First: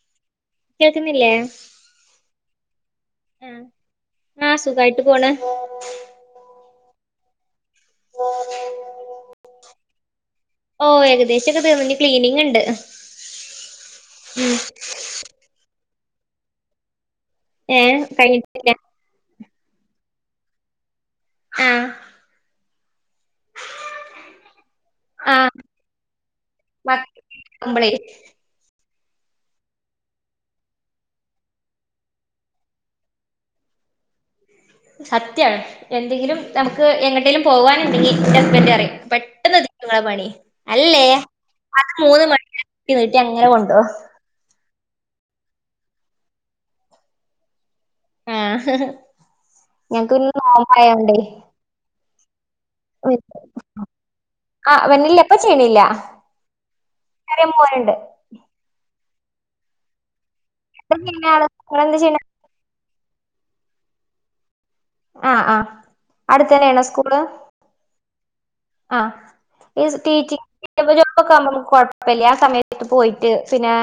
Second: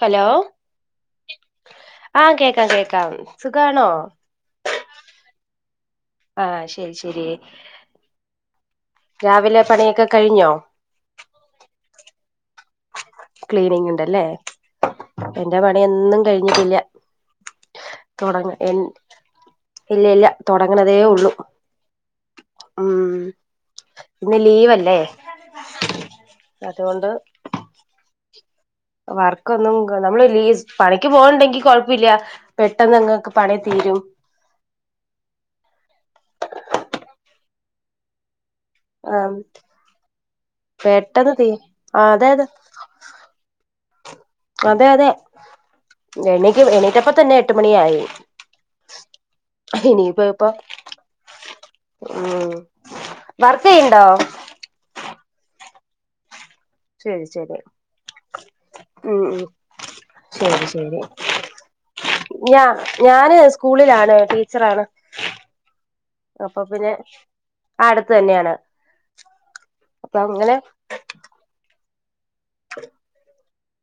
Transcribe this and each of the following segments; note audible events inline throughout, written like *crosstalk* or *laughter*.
Hello കേൾക്കുന്നില്ലേ ആഹ് കേക്കാം കേക്കാം ആഹ് സുഖാണോ? ആഹ് സുഖായിട്ട് പോണ് ആഹ് ശരി ശരി രാവിലെ പണിയൊക്കെ കഴിഞ്ഞോ ഓ ഏകദേശൊക്കെ തീർന്നു ഇനി ക്ലീനിങ് ഇണ്ട് ക്ലീനിങ് ഉണ്ടല്ലേ ഉം എന്റെ പണിയൊന്നും കഴിഞ്ഞിട്ടില്ല ഏഹ് തുടങ്ങ കഴിഞ്ഞിട്ടില്ല ഇല്ല ഇല്ല തുടങ്ങണതേ ഉള്ളൂ ആഹ് ഉം പിന്ന ലീവ്ല്ലേ *unintelligible* അമ്മളെ വർക്കൊന്നും നമ്മള് ല പണിക്ക് പോകണണ്ടെങ്കി കൊഴപ്പമില്ല പെട്ടെന്ന്ങ്ങക്ക് പണി തീരും *inaudible* സത്യാണ് എന്തെങ്കിലും നമുക്ക് എങ്ങട്ടേലിലും പോവാനുണ്ടെങ്കി റിയ ആഹ് പെട്ടെന്ന്ങ്ങളെ പണി അല്ലേ പെട്ടെന്ന് തീ അത് ആഹ് മൂന്ന് അതെ അതെ മണി നീട്ടി അങ്ങനെ കൊണ്ടോ അതെ അതെ എനിക്ക് എണീക്കപ്പ തന്നെട്ടും *unintelligible* ആയി ആഹ് ഞങ്ങക്ക് ഇനിപോ പിന്നെ എപ്പോ നോമ്പായോണ്ടേ ഉം വർക്ക് ചെയ്യണ്ടോ ആഹ് വന്നില എപ്പ ചെയ്യണില്ല ശരി ചെറിയ ശരി മോനുണ്ട് ഉം ഉം ശരി എന്താ ശരി ചെയ്യണ ആള് നിങ്ങളെന്താ ചെയ്യണെ ഞാ ഞാന് സ്കൂളിലാണ് ടീച്ചറാണ് ആഹ് ആഹ് അപ്പൊ അടുത്തന്നെയ ആണ പിന്നെ സ്കൂള് ആ അടുത്ത് തന്നെയാണ് ആഹ് *inaudible* അപ്പൊ അങ്ങനെ പെല്ല്യാ സമയത്ത് പോയിട്ട് പിന്നെ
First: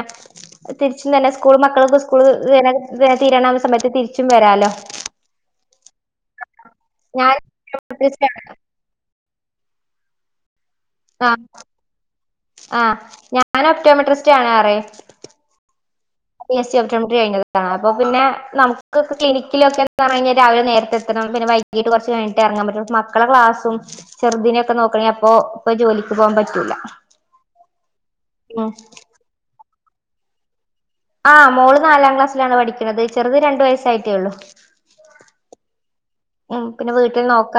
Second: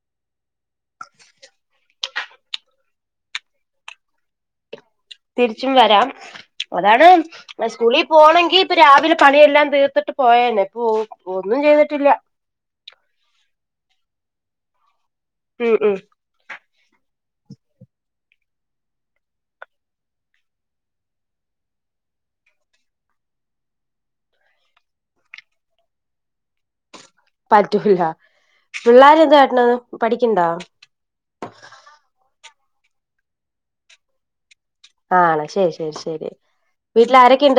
തിരിച്ചും തന്നെ സ്കൂൾ മക്കളക്ക സ്കൂൾ *unintelligible* *unintelligible* തീരണ സമയത്ത് തിരിച്ചും വരാലോ തിരിച്ചും വരാം അതാണ് ഞാൻ സ്കൂളിൽ പോണമെങ്കിൽ ഇപ്പ രാവിലെ പണിയെല്ലാം തീർത്തിട്ട് പോയന്നെ ഇപ്പൊ ഒന്നും ചെയ്തിട്ടില്ല ആഹ് ഞാൻ ഒപ്റ്റോമെട്രിസ്റ്റ് ആണ ആറയും ഉം ഉം പി എസ്റി കഴിഞ്ഞാണ് അപ്പോ പിന്നെ നമുക്ക് ക്നിക്കിലൊക്ക എിഞ്ഞാൽ രാവിലെ നേരത്തെത്തണംന്ന വൈകിട്ട് കുറച്ച്ഴിട്ട് ഇറാൻ പറ്റും മളെക്ലാസും ചെറുദിനൊക്കെ നോക്കണെങ്ക അപ്പോ ഇപ്പോ ജോലിക്ക് പോകുമ്പോ ഇല്ല പറ്റൂല പിള്ളോര എന്ത കട്ടണന്ന് പഠിക്കണ്ടോ ആഹ് മോള് നാലാം ക്ലാസ്സിലാണ് പഠിക്ക്ണത് ചെർത് രണ്ട് വയസ്സായിട്ടേള്ളു. ആണോ ശരി ശരി ശരി ഉം പിന്നെ വീട്ടിൽ നോക്ക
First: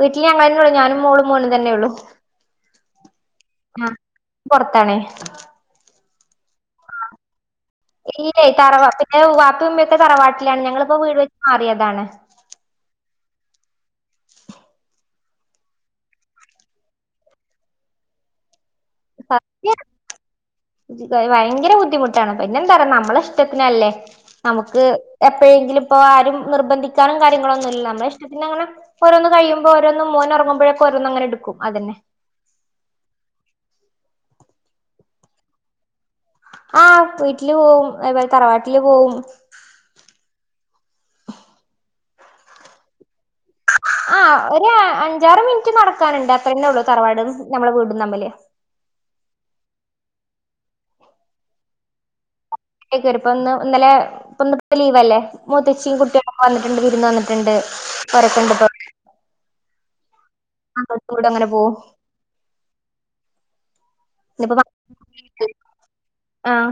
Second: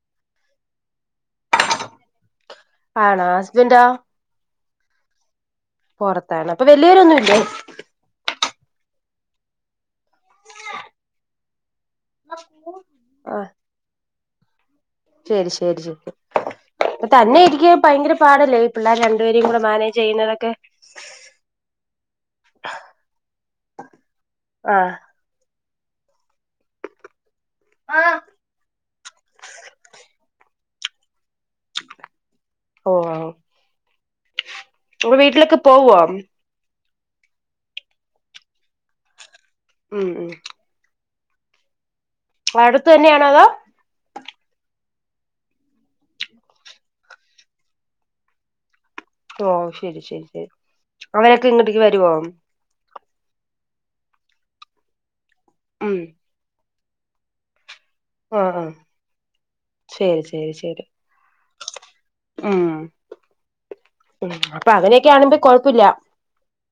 വീട്ടിൽ ഞങ്ങളെന്നുള്ളൂ ഞാനും മോളും മോനും തന്നെള്ളു ആണോ ഹസ്ബൻഡോ ആഹ് പൊർത്താണേയ് പൊറത്താണ് അപ്പൊ വല്യരൊന്നുല്ലേ? ഇല്ലേയ് തറവാ പിന്നെ ഉ വാപ്പി ഉമ്മിയൊക്കെ തറവാട്ടിലാണ് ഞങ്ങളിപ്പോ വീട് വെച്ച് മാറിയതാണ് ആഹ് ശരി ശരി ശരി തന്നെ ഇരിക്കെ ഭയങ്കര പാടല്ലേ രണ്ടുപേരെ കൂടി മാനേജ് ചെയ്യ്ന്നതൊക്കെ വയങ്കര ബുദ്ധിമുട്ടാണ് പിന്നെ എന്താറിയൊ നമ്മളെ ഇഷ്ടത്തിനല്ലേ നമുക്ക് എപ്പഴെങ്കിലും പ്പോ ആരും നിർബന്ധിക്കാനും കാര്യങ്ങളൊന്നുല്ല നമ്മളെ ആഹ് ഇഷ്ടത്തിന് അങ്ങനെ ഓരോന്ന് കഴിയുമ്പോ ഓരോന്നും മോനൊർങ്ങുമ്പഴ ഓരോന്ന് അങ്ങനെ എടുക്കും അതന്നെ ഓഹ് വീട്ടിലൊക്കെ പോവോ? ആഹ് വീട്ടില് പോവും അതേ പോലെ തറവാട്ടില് പോവും ഉം ഉം അടുത്തന്നെയാണോ അതോ ആ ഒര് അഞ്ചാറ് മിൻറ്റ് നടക്കാന്ണ്ട് അത്രന്നേ ഉള്ളൂ തറവാടും നമ്മളെ വീടും തമ്മില് ഓഹ് ശരി ശരി ശരി അവരക്കെ ഇങ്ങട്ട്ക്ക് വരോ? ലേക്ക് വരും ഇന്ന് ഇന്നലെ ഇ ഇന്ന്പ്പൊ ലീവല്ലേ മൂത്തച്ചിം ഉം കുട്ടിയെളൊക്കെ വന്നിട്ട്ണ്ട് വിരുന്ന് വന്നിട്ട്ണ്ട് പ്പൊ ഓരെക്കെണ്ട്വ്ടെ ശെരി ശെരി ശെരി പോവും ഉം ഉം ഇന്നിപ്പോ അപ്പൊ അങ്ങനെയൊക്കാണെങ്കി കൊഴപ്പുല്ല ആഹ്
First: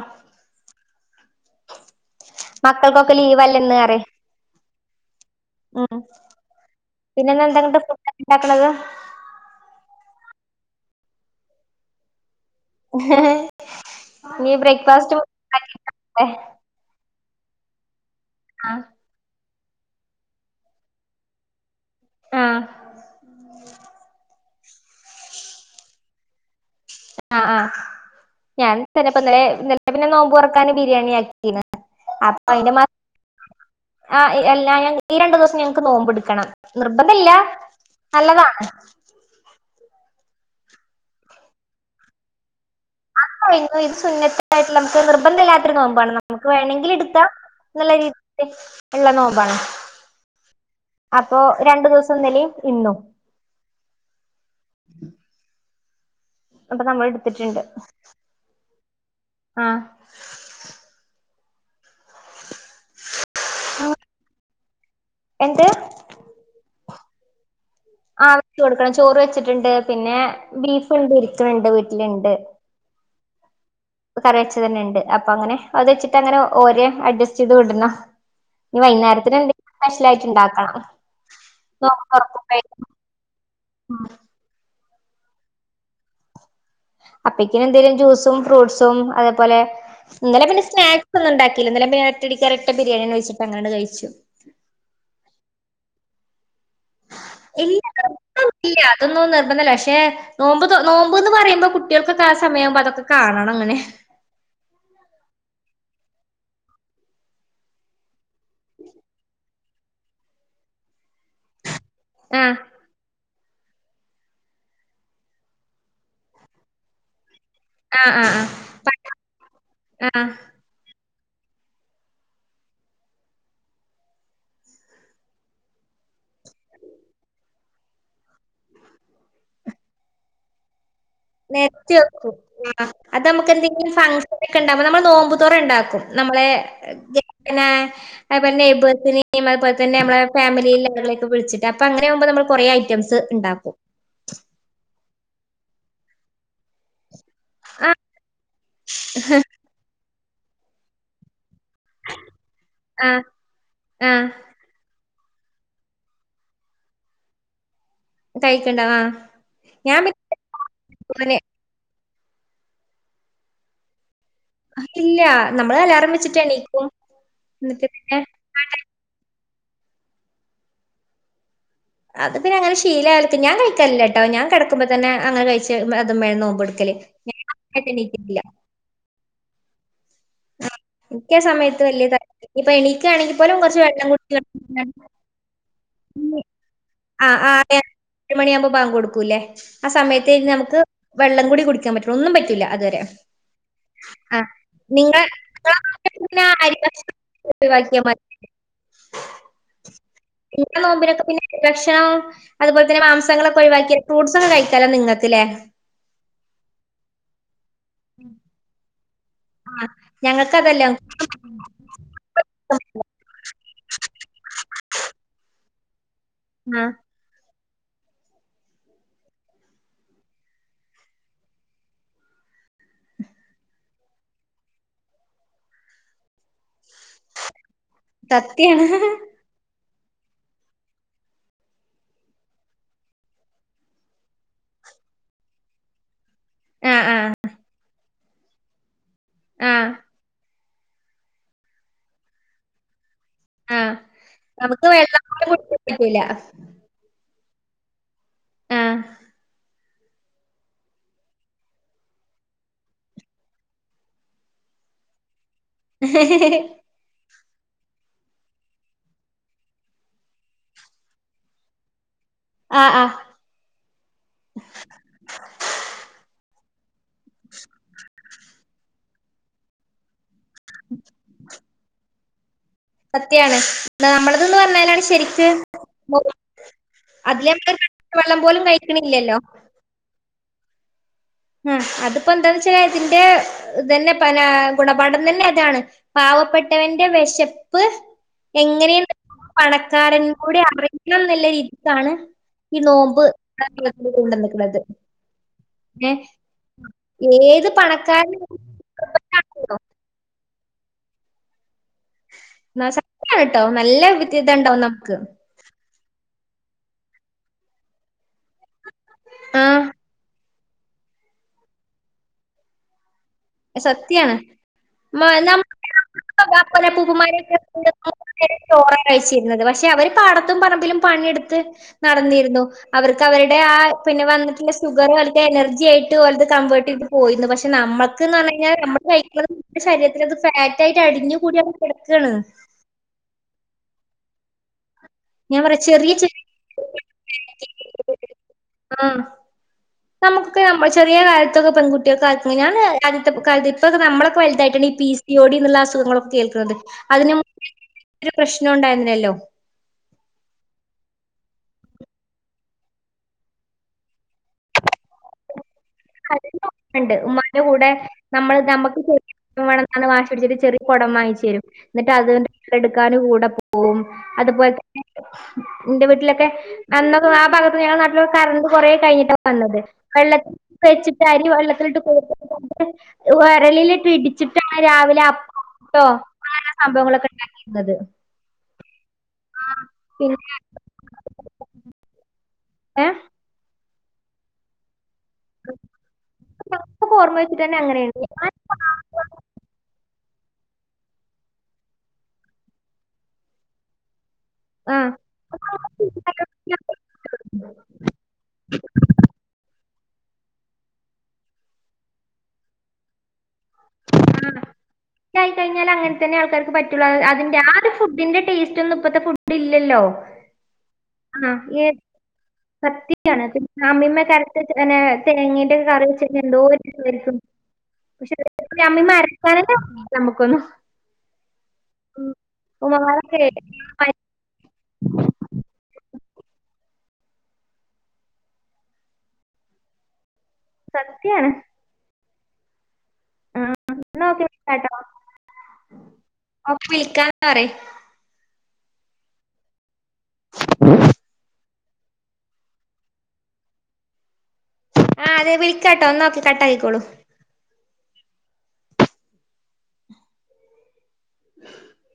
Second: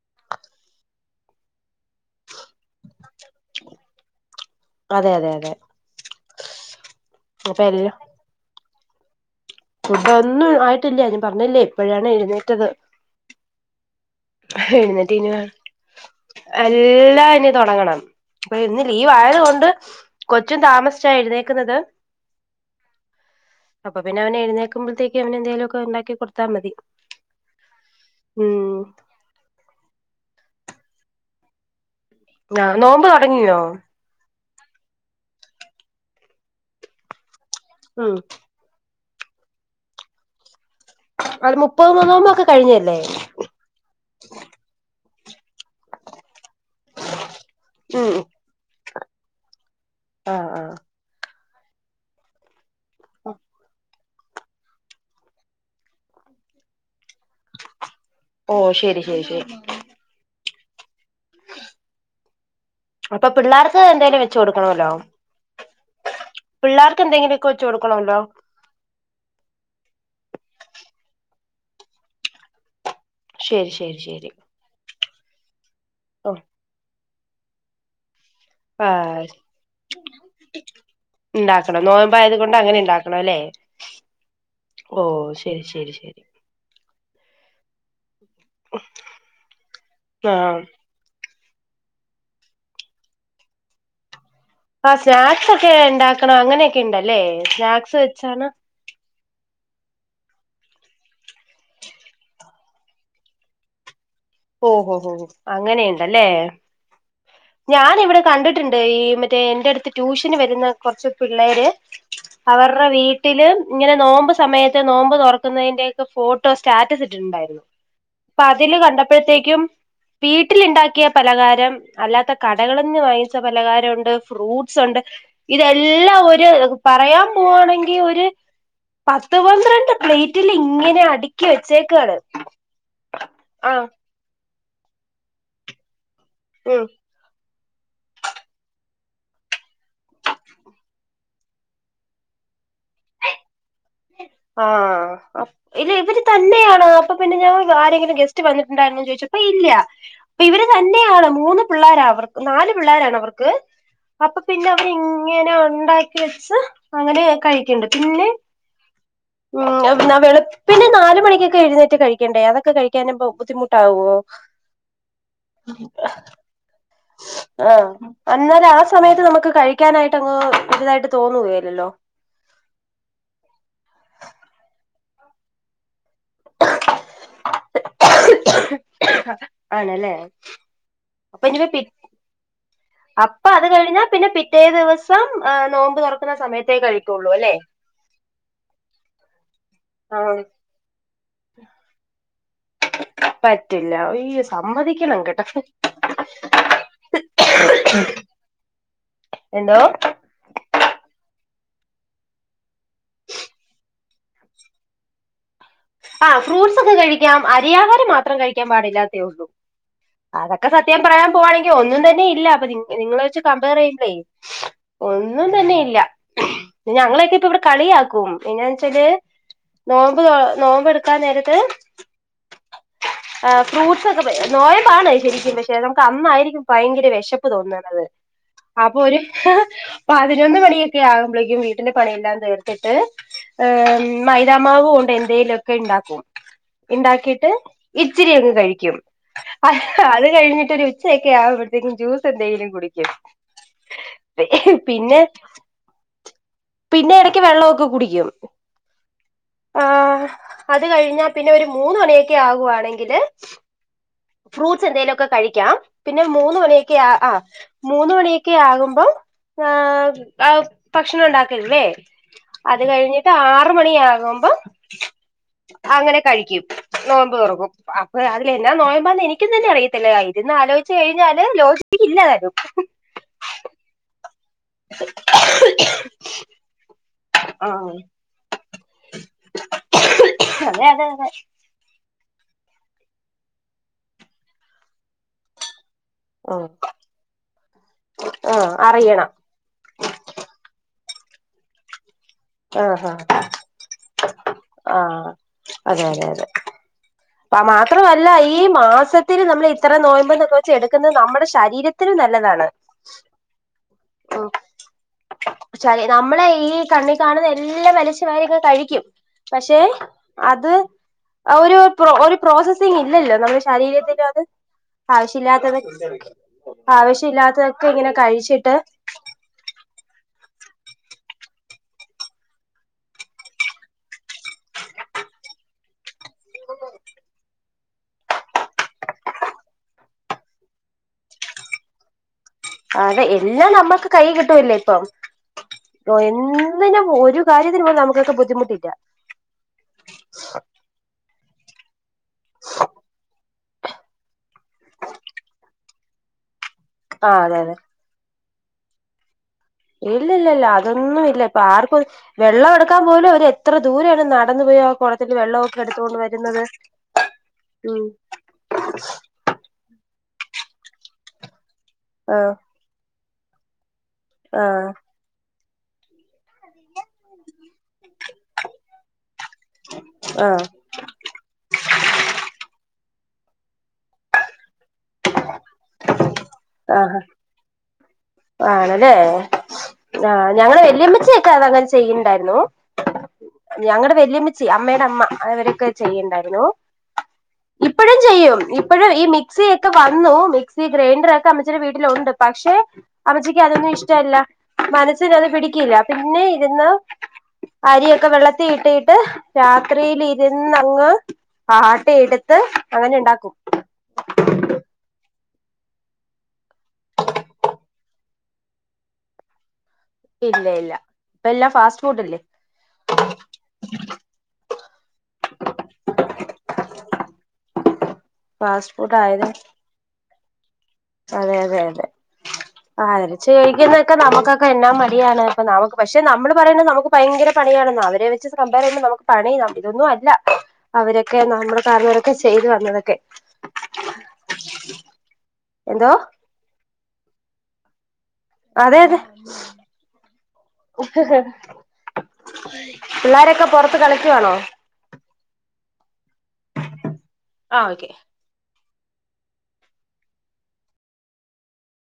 മക്കൾക്കൊക്കെ ലീവല്ലന്ന്റയാ ഹ് അതെ അതെ അതെ ഉം *unintelligible* അപ്പൊ ഫുഡോക്കെ ണ്ടാക്ക്ണത്? ഫുഡൊന്നും ആയിട്ടില്ല ഞാൻ പറഞ്ഞില്ലേ ഇപ്പോഴാണ് എഴുന്നേ ഞ് എഴുന്നേറ്റ് ബ്രേക്ഫാസ്റ്റ് ഇനി ഉണ്ടാക്കീട്ട് വാണ്ടേ എല്ലാം ഇനി തൊടങ്ങണം ഇപ്പന്ന് ലീവായത് കൊണ്ട് കൊച്ച് താമസിച്ചാ എഴുന്നേക്കുന്നത് ആഹ് അപ്പൊ പിന്നെ അവനെഴുന്നേക്ക ക്കുമ്പഴേതേക്കും അങ്ങനെന്തേലൊക്കെ ണ്ടാക്കി കൊട്ത്താ മതി. ആഹ് ആഹ് ഉം ഞാനും തന്നെപ്പന്നലെ ഇന്നലെ പിന്നെ നോമ്പുറക്കാന് ബിരിയാണി ആക്കിന്ന് അപ്പ ആ അയ്ന്റെ മ നോമ്പ് തുടങ്ങിയോ ആഹ് ഏയ്‌ എല്ലാ ഞങ്ങക്ക് ഈ രണ്ട് ദിവസം ഞങ്ങക്ക് നോമ്പ് ട്ക്കണം നിർബന്ധല്ല ഉം നല്ലതാണ്. അത് മുപ്പത് മൊ മോക്ക് അത് കഴിഞ്ഞു ഇത് പ്പ പ്പ *unintelligible* സുന്നത്തായിട്ട്ള്ള നമുക്ക് നിർബന്ധല്ലാത്തൊരു നോമ്പാണ് നമു വേണെങ്കിൽ ഇടുക്കാ ന്നുള്ള ഉം രീതിൽ ഇള്ള നോമ്പാണ് ആഹ് ആഹ് അപ്പൊ രണ്ടു ദിവസം ഇന്നലിം ഇന്നും ആഹ് *inaudible* അപ്പ നമ്മൾ ട്ത്തിട്ട്ണ്ട് ഓഹ് ശരി ശരി ശരി *inaudible* അപ്പ പിള്ളാർക്ക് എന്തേലും വെച്ച് കൊടുക്കണോലോ. എന്ത് പിള്ളേർക്ക് എന്തെങ്കിലൊക്കെ ആഹ് വെച്ച് കൊടുക്കണം ചോറ് വെച്ചിട്ട്ണ്ട്. പിന്നെ ബീഫ്ണ്ട് ഇരിക്ക്ണ് ണ്ട് വീട്ടില്ണ്ട്. ശെരി ശെരി കറി വച്ചതന്നെണ്ട് അപ്പൊങ്ങനെ അത് വെച്ചിട്ട് ഓ അങ്ങനെ ഓരെ അഡ്ജസ്റ്റിത് വിടണം ഇനി ആഹ് വൈന്നേരത്തിന് എന്തെങ്കിലും സ്പെഷ്യലായിട്ട് ഇണ്ടാക്കണം ഇണ്ടാക്കണം നോമ്പ് ആയത് കൊണ്ട് അങ്ങനെ ണ്ടാക്കണം ലെ? ഓ ശെരി ശെരി ശെരി അപ്പക്കിന് എന്തേലും ജ്യൂസും ഫ്രൂട്ട്സും അതേപോലെ ഇന്നലെ ആഹ് പിന്നെ സ്നാക്സ് ഒന്നുണ്ടാക്ക *unintelligible* ഒറ്റടിക്ക്‌ഒരറ്റ ബിരിയാണിവയ്ച്ചപ്പ അനങ്ങട് കഴിച്ചു ആഹ് സ്നാക്സ് ഒക്കെഇണ്ടാക്കണം അങ്ങനെക്കെ ഇല്ല ഒന്നും ഇല്ല അതൊന്നും നിർബന്ധല്ല പക്ഷേ കേനോമ്പ് തുനോമ്പ്ന്ന് പറയുമ്പോ നോമ്പ് നോമ്പന്ന് പറയുമ്പോ കുട്ടികൾക്കൊക്കെ ആഹ് സമയ ആവുമ്പോ അതൊക്കെ കാണണംങ്ങനെ ഓഹോ ഹോ അങ്ങനെണ്ടല്ലേ ഞൻ ഇവടെ കണ്ടിട്ടുണ്ട് ഈ മറ്റേ എന്റെട്ത്ത് അടുത്ത് ട്യൂഷന് വരുന്നകൊറച്ച് പിള്ളേര് ആഹ് അവരുടെവീട്ട വീട്ടില് ഇങ്ങനെ നോമ്പ് സമയത്ത് നോമ്പ് തൊറക്കുന്നതിന്റെ ഒക്കെ ഫോട്ടോ സ്റ്റാറ്റസ് ഇട്ടിട്ടുണ്ടായിരുന്നു ആഹ് ആഹ് ആഹ് പ്പഅതില് പ കണ്ടപ്പഴത്തേക്കും ആഹ് വീട്ടില്ണ്ടാക്കി *unintelligible* കിയപലകാരം അല്ലാത്ത കടകളിന്ന് വാങ്ങിച്ച പലകാരംണ്ട് ഫ്രൂട്ട്സ്ണ്ട് ഇതെല്ലാം ല്ല ഒര് പറയാൻ പോവാണെങ്കി ഒര് പത്ത് പന്ത്രണ്ട് പ്ലേറ്റില് ഇങ്ങനെ അ നെര്ത്തി വെക്കും ആഹ് അത് നമക്ക് ആ എന്തെങ്കിലും ഫ ഇക്കഇണ്ടാവുമ്പോ നമ്മള് നോമ്പതോറ ഇണ്ടാക്കും നമ്മളേ ഉം പിന്നേ അത്പോലെ നൈബ്ർസിന് യിംഅത്പോലെ തന്നെനമ്മളേ ഫാമിലിയില ആള്കളൊക്കെ വിളിച്ചിട്ട് അപ്പ അങ്ങനെ ആവുമ്പോ നമ്മള് കൊറേ ഐറ്റംസ് ഉണ്ടാക്കും ആഹ് ഇല്ല ഇവര് തന്നെയാണ് അപ്പൊ പിന്നെ ഞാൻ ആഹ് ആരെങ്കിലും ഗെസ്റ്റ് വന്നിട്ടുണ്ടായിരുന്നോ ചോദിച്ചപ്പ ഇല്ല്യാ ഇപ്പ ഇവര് തന്നെയാണ് മൂന്ന് പിള്ളോരാ അവർക്ക് നാല് പിള്ളാരാണ് ആഹ് അവർക്ക് ആഹ് അപ്പൊ പിന്നെ അവർ ഏ ങ്ങനെ ഉണ്ടാക്കി വെച്ച് അങ്ങനെ കഴിക്കണ്ടത് കഴിക്കണ്ട ആഹ് ഉം ഞാൻ പിന്നെ വേളുപ്പിന് നാല് അങ്ങനെ മണിക്കൊക്കെ എഴുന്നേറ്റ് കഴി ക്കണ്ടേ അതൊക്കെ കഴിക്കാനാ ബുദ്ധിമുട്ടാവുമോ ഇല്ല നമ്മള് അലാറം വെച്ചട്ട് ഏണിക്കും ആഹ് എന്നാല് ആ സമയത്ത് നമുക്ക് കഴിക്കാനായിട്ട് അങ്ങ് ഇതായിട്ട് തോന്നുല്ലേ അത് പിന്നെ അങ്ങനെ ശീലാൾക്ക് ഞാൻ കഴിക്കാല്ല ട്ടോ ഞാൻ കിടുമ്പോ തന്നേ അങ്ങനെ കഴിച്ച് അതും മേ നോമ്പ് എടുക്കല് *unintelligible* ആണല്ലേ മിക്ക അപ്പൊ ഇനി സമയത്ത് പി വലിയ ത ഇപ്പൊ എണിക്കാണെങ്കിൽ അപ്പൊ പോലും അത് കുറച്ച് കഴിഞ്ഞാ വെള്ളം പിന്നെ കുടിച്ച് പിറ്റേ കിടക്കു ദിവസം നോമ്പ് തുറക്കുന്ന സമയത്തേ കഴിക്കുള്ളൂ ആഹ് അല്ലെ *unintelligible* അഞ്ച് മണിയാകുമ്പോ ബാങ്ക് കൊടുക്കൂല്ലേ ആ സമയത്ത് ആഹ് നമുക്ക് വെള്ളം കൂടി കുടിക്കൻ പറ്റുല്ല ഒന്നും പ റ്റൂല്ല അതുവരെ പറ്റില്ല അയ്യോ ആഹ് സമ്മതിക്കണം കേട്ടോ *unintelligible* എന്തോ *unintelligible* അതുപലെ തന്നെ മാംസങ്ങളൊക്കെ ഒഴിവാക്കി ഫ്രൂട്ട്സ് ഒക്കെ കഴിക്കാലോ നിങ്ങക്ക്ലെ ആഹ് ഫ്രൂട്ട്സ് ഒക്കെ കഴിക്കാം അരി ആഹാരം മാത്രം കഴിക്കാൻ പാടില്ലാത്തേ ഉള്ളൂ ഞങ്ങൾക്ക് അതൊക്കെ അതല്ലോ സത്യം പറയാൻ പോവാണെങ്കിൽ ഒന്നും തന്നെ ഇല്ല അപ്പൊ നി നിങ്ങളെ വെച്ച് കമ്പയർ ചെയ്യുമ്പയേ ഒന്നും തന്നെ ഇ ല്ലാ ആ ഞങ്ങളൊക്കെ ഇപ്പ ഇവിടെ കളിയാക്കും പിന്നെ വെച്ചാല് നോമ്പ് തൊ നോമ്പ് എടുക്കാ നേരത്ത് ആഹ് ഫ്രൂട്ട്സ് ഒക്കെ ന നോയമ്പ് ആണ്‌ ശരിക്കും പക്ഷെ നമുക്ക് അന്നായിരിക്കും ഭയങ്കര വിശപ്പ് തോന്നുന്ന ത് സത്യാണ് അപ്പൊ ഒരു പതിനൊന്ന് മണിയൊക്കെ ആകുമ്പോഴേക്കും വീട്ടന്റെ പണിയെല്ലാം തീർത്തിട്ട് ഇഹ് മൈദ മാവ് കൊണ്ട് എ ന്തേലും ഒക്കെ ഉണ്ടാക്കും ആ ആ ഉണ്ടാക്കിട്ട് ഇച്ചിരി അങ്ങ് കഴിക്കും ആ അത് കഴിഞ്ഞിട്ട് ഉച്ചയൊക്കെ ആവുമ്പോഴത്തേക്കും ജ്യൂസ് എന്തെങ്കിലും കുടിക്കും ആ നമുക്ക് പിന്നെ വെള്ളം പോലും കുടിക്കാൻ പറ്റൂല പിന്നെ ഇട ക്ക് വെള്ളമൊക്കെ കുടിക്കും ഉം ആഹ് അത് കഴിഞ്ഞാ പിന്നെ ഒരു മൂന്ന് മണിയൊക്കെ ആകുവാണെങ്കില് ഫ്രൂട്ട്സ് എന്തെലു ഒക്കെ കഴിക്കാം പിന്നെ മൂന്ന് മണിയൊക്കെ ആ ആഹ് മൂന്ന് മണിയൊക്കെ ആകുമ്പം ആഹ് ആഹ് ഭക്ഷണം ഉണ്ടാക്കല്ലേ അത് ആ ആ കഴിഞ്ഞിട്ട് ആറ് മണിയാകുമ്പം അങ്ങനെ കഴിക്കും നോമ്പ് തുറക്കും അപ്പൊ അതില് എന്നാ നോയമ്പാന്ന് എനിക്കും തന്നെ അറിയത്തില്ലേ ഇരുന്നു ആലോചിച്ച് കഴിഞ്ഞാല് ലോജിക്ക് ഇല്ല താനും സത്യാണ് നമ്മളന് പറഞ്ഞാലാണ് ശരിക്ക് അതില് ആഹ് നമ്മക്ക് വെള്ളം പോലും കഴിക്കണില്ലല്ലോ അതെ അതെ അതെ ഉം അതിപ്പോ എന്താന്ന് വെച്ചാ ഇതിന്റെ ഇതന്നെ പന ഗുണപാഠം തന്നെ അതാണ് ആഹ് പാവപ്പെട്ടവന്റെ വിശപ്പ് ആഹ് എങ്ങനെയ അറിയണം പണക്കാരനോട് അറി യ്യുന്നില്ല ഇതാണ് ഈ ആഹ് ആഹ് നോമ്പ് ആഹ് അതെ ഏഹ് അതെ അതെ ഏത് മാത്രവല്ല പണക്കാരൻ ഈ മാസത്തിൽ നമ്മള് ഇത്ര നോയ്മ്പന്ന് വെ ച്ചെടുക്കുന്നത് നമ്മടെ ശരീര ന ശക്തി ആണ് ട്ടോ നല്ല വി ഇതണ്ടാവും നമുക്ക് ച്ചാലേ നമ്മളെ ഈ കണ്ണി കാണുന്ന എല്ലാം വലിച്ചു വാരിയങ്ങ് കഴിക്കും പഷേ ആഹ് അത് ഒരു പ്രൊ ഒരു പ്രോസസിങ് ഇല്ലല്ലോ നമ്മുടെ ശരീരത്തിനും അത് മ *inaudible* അപ്പന് അപ്പുപ്പമാരായ്ട്ട് ആവശ്യമില്ലാത്തതൊക്കെ ഇങ്ങനെ *inaudible* കഴിച്ചിട്ട് ചോറാകഴിച്ചിന്നത് പക്ഷേ അവര് പാട തുംപറമ്പിലും പണിയെടുത്ത് നടന്നിരുന്നു അവർക്ക് അവരുടെ ആഹ് പിന്നെ വന്നിട്ടുള്ള ശുഗറ് *unintelligible* എനർജിയ്ട്ട് ഒലത് കൺവർട്ട് പോയിന്നു പക്ഷെ നമ്മള ക്ന് പർഞ്ഞെയ്ഞാൽ നമ്മള് കഴിക്ക നമ്മുടെ ശരീരത്തിത് ഫാറ്റ് ആയിട്ട് അടിഞ്ഞു കൂടിമ്മള് കെട്ക്കാണ് ആതെ എല്ലാം നമ്മക്ക് കൈ കിട്ടുവല്ലേ ഇപ്പം ഞാൻ പറയാ ചെറിയ ഓ ചെറിയ എന്തിനും ഒരു കാര്യത്തിന്പൊ നമുക്കൊക്കെ ബുദ്ധിമുട്ടില്ല നമുക്ക് നമ്മളെ ചെറിയെ കാലത്തൊക്കെപെൺകുട്ട്യോക്ക് അങ്ങനാണ് കാലത്ത്കാല ഇപ്പൊ നമ്മളൊെക്കെ വല്തായിട്ടണ് ഈ പി സിയോഡിന്ള്ള അസുഖങ്ങളൊക്കെ കേൾക്ക്‌ണത് ആ അതിന് അതെ അതെ *inaudible* പ്രശ്നൊണ്ടായിരുന്നില്ലല്ലോ ഇല്ല ഇല്ലല്ല അതൊന്നും ഇല്ലപ്പൊ ആർക്കും വെള്ളഎട്ക്കാൻ പോലും അവര് എത്ര ദൂരേണ് നടന്ന് *unintelligible* കൊറത്തിന്റെ വെള്ളോം *unintelligible* ണ്ട് ഉമ്മാന്റെകൂടെ ഉം നമ്മള് നമ്മുക്ക് ചെയ വേണം വാച്ച് പിടിച്ചിട്ട് ചെറിയ കൊടം വാങ്ങിച്ചേരും ന്നിട്ട് അത് ആ എടുക്കാൻ കൂടെ പോവും ആ അതുപോല തന്നെ ഇന്റെ വീട്ടിലൊക്കെ അന്നൊക്കെ ആഹ് ഭാഗത്ത് ഞങ്ങളെ നാട്ടില്കറണ്ട് കൊറേ കഴിഞ്ഞിട്ടാ വന്നത് വെള്ള ആ അരി വെള്ളത്തിലിട്ട് കുതിർത്തിട്ട് ഒക്കെ വൊരലിലിട്ട് ഇടിച്ചിട്ട് രാവിലെ അപ്പോ അങ്ങനത്തെ ആഹ സംഭവങ്ങളൊക്കെ ഉണ്ടാക്കിരുന്നത് ആണല്ലേ ആഹ് ഞങ്ങളെ വെല്യയമ്മച്ചിയക്കെ അങ്ങനെ ചെയ്യുന്നുണ്ടായിരുന്നു ഏഹ് ഞങ്ങടെ വെല്ല്യമ്മച്ചി അമ്മേടഅമ്മ അവരൊക്കെ ചെയ്യ്ണ്ടാര്ന്നു ഞങ്ങക്കൊക്കെ ഓർമ്മ വെച്ചിട്ട് തന്നെ ഇപ്പഴും അങ്ങനെയാണ് ചെയ്യും ഇപ്പഴും ഈ മിക്സിക്കെ വന്നു മിക്സി ഗ്രൈൻഡർ ഒക്കെ അമ്മച്ചിടെ വീട്ടിലുണ്ട് പക്ഷെ അമ്മച്ചിക്ക് അതൊന്നും ഇഷ്ടെല്ല ആഹ് മനസ്സിന് അത് പിടിക്കില്ല പിന്നെ ഇര്ന്ന് അരി ഒക്കെ വെള്ളത്തി ഇട്ടിട്ട് രാത്രില് ഇര്ന്ന് അങ്ങ് ആട്ടി എട്ത്ത് അങ്ങനെണ്ടാക്കും ആയിക്കഴഞ്ഞല് അങ്ങൻതന്നെ ആൾക്കാർ പറ്റുള്ളുഅതിന്റെ ആഹ് ഒരു ഫുഡിന്റെ ടേസ്റ്റ് ഒന്നും ഇപ്പത്തെ ഫുഡ്ഇല്ലോ ഇല്ല ഇല്ല ഇപ്പല്ലാം ഫാസ്റ്റ് ഫുഡ്ല്ലേ കത്തിയാണ് പിന്നെ അമ്മീമ്മേക്കെ അരച്ച്ത്തന്നെ തേങ്ങേന്റെകറിവെച്ച് എന്തോ *unintelligible* പക്ഷെ ഫാസ്റ്റ് അമ്മിമ്മേ ഫുഡ് ആയത് അരക്കാനന്നേ നമ്മുക്കൊന്നും അതെ അതെ അതെ ഉമ്മമാരൊക്കെ ആരച്ച് കഴിക്കുന്നൊക്കെ നമുക്കൊക്കെ എന്നാമടിയാണ് അപ്പ നമുക്ക് പക്ഷെ നമ്മള് പറയ്ണ് നമു ഭയങ്കര പണിയാണെന്നോ. അവെരെ വെച്ച് കമ്പെറ് ചെയുമ്പോ നമ്മക്ക് പണിയിതൊന്നും അല്ല. അവരെക്കെ നമ്മടെ കാരണവരെക്കെ ചെയ്തു വന്നതെക്കെ. ഉം ഇന്നോക്കിയാ കേട്ടോ. എന്തോ വിളിക്കാന് പറയ് അതെ അതെ പിള്ളാരെക്കെ പൊറത്ത് കളിക്കുവാണോ? ആഹ് അതെ വിളിക്കാട്ടോ. ന്നൊക്കെ. കട്ടായിക്കോളൂ. ആഹ് ഓക്കെ *inaudible*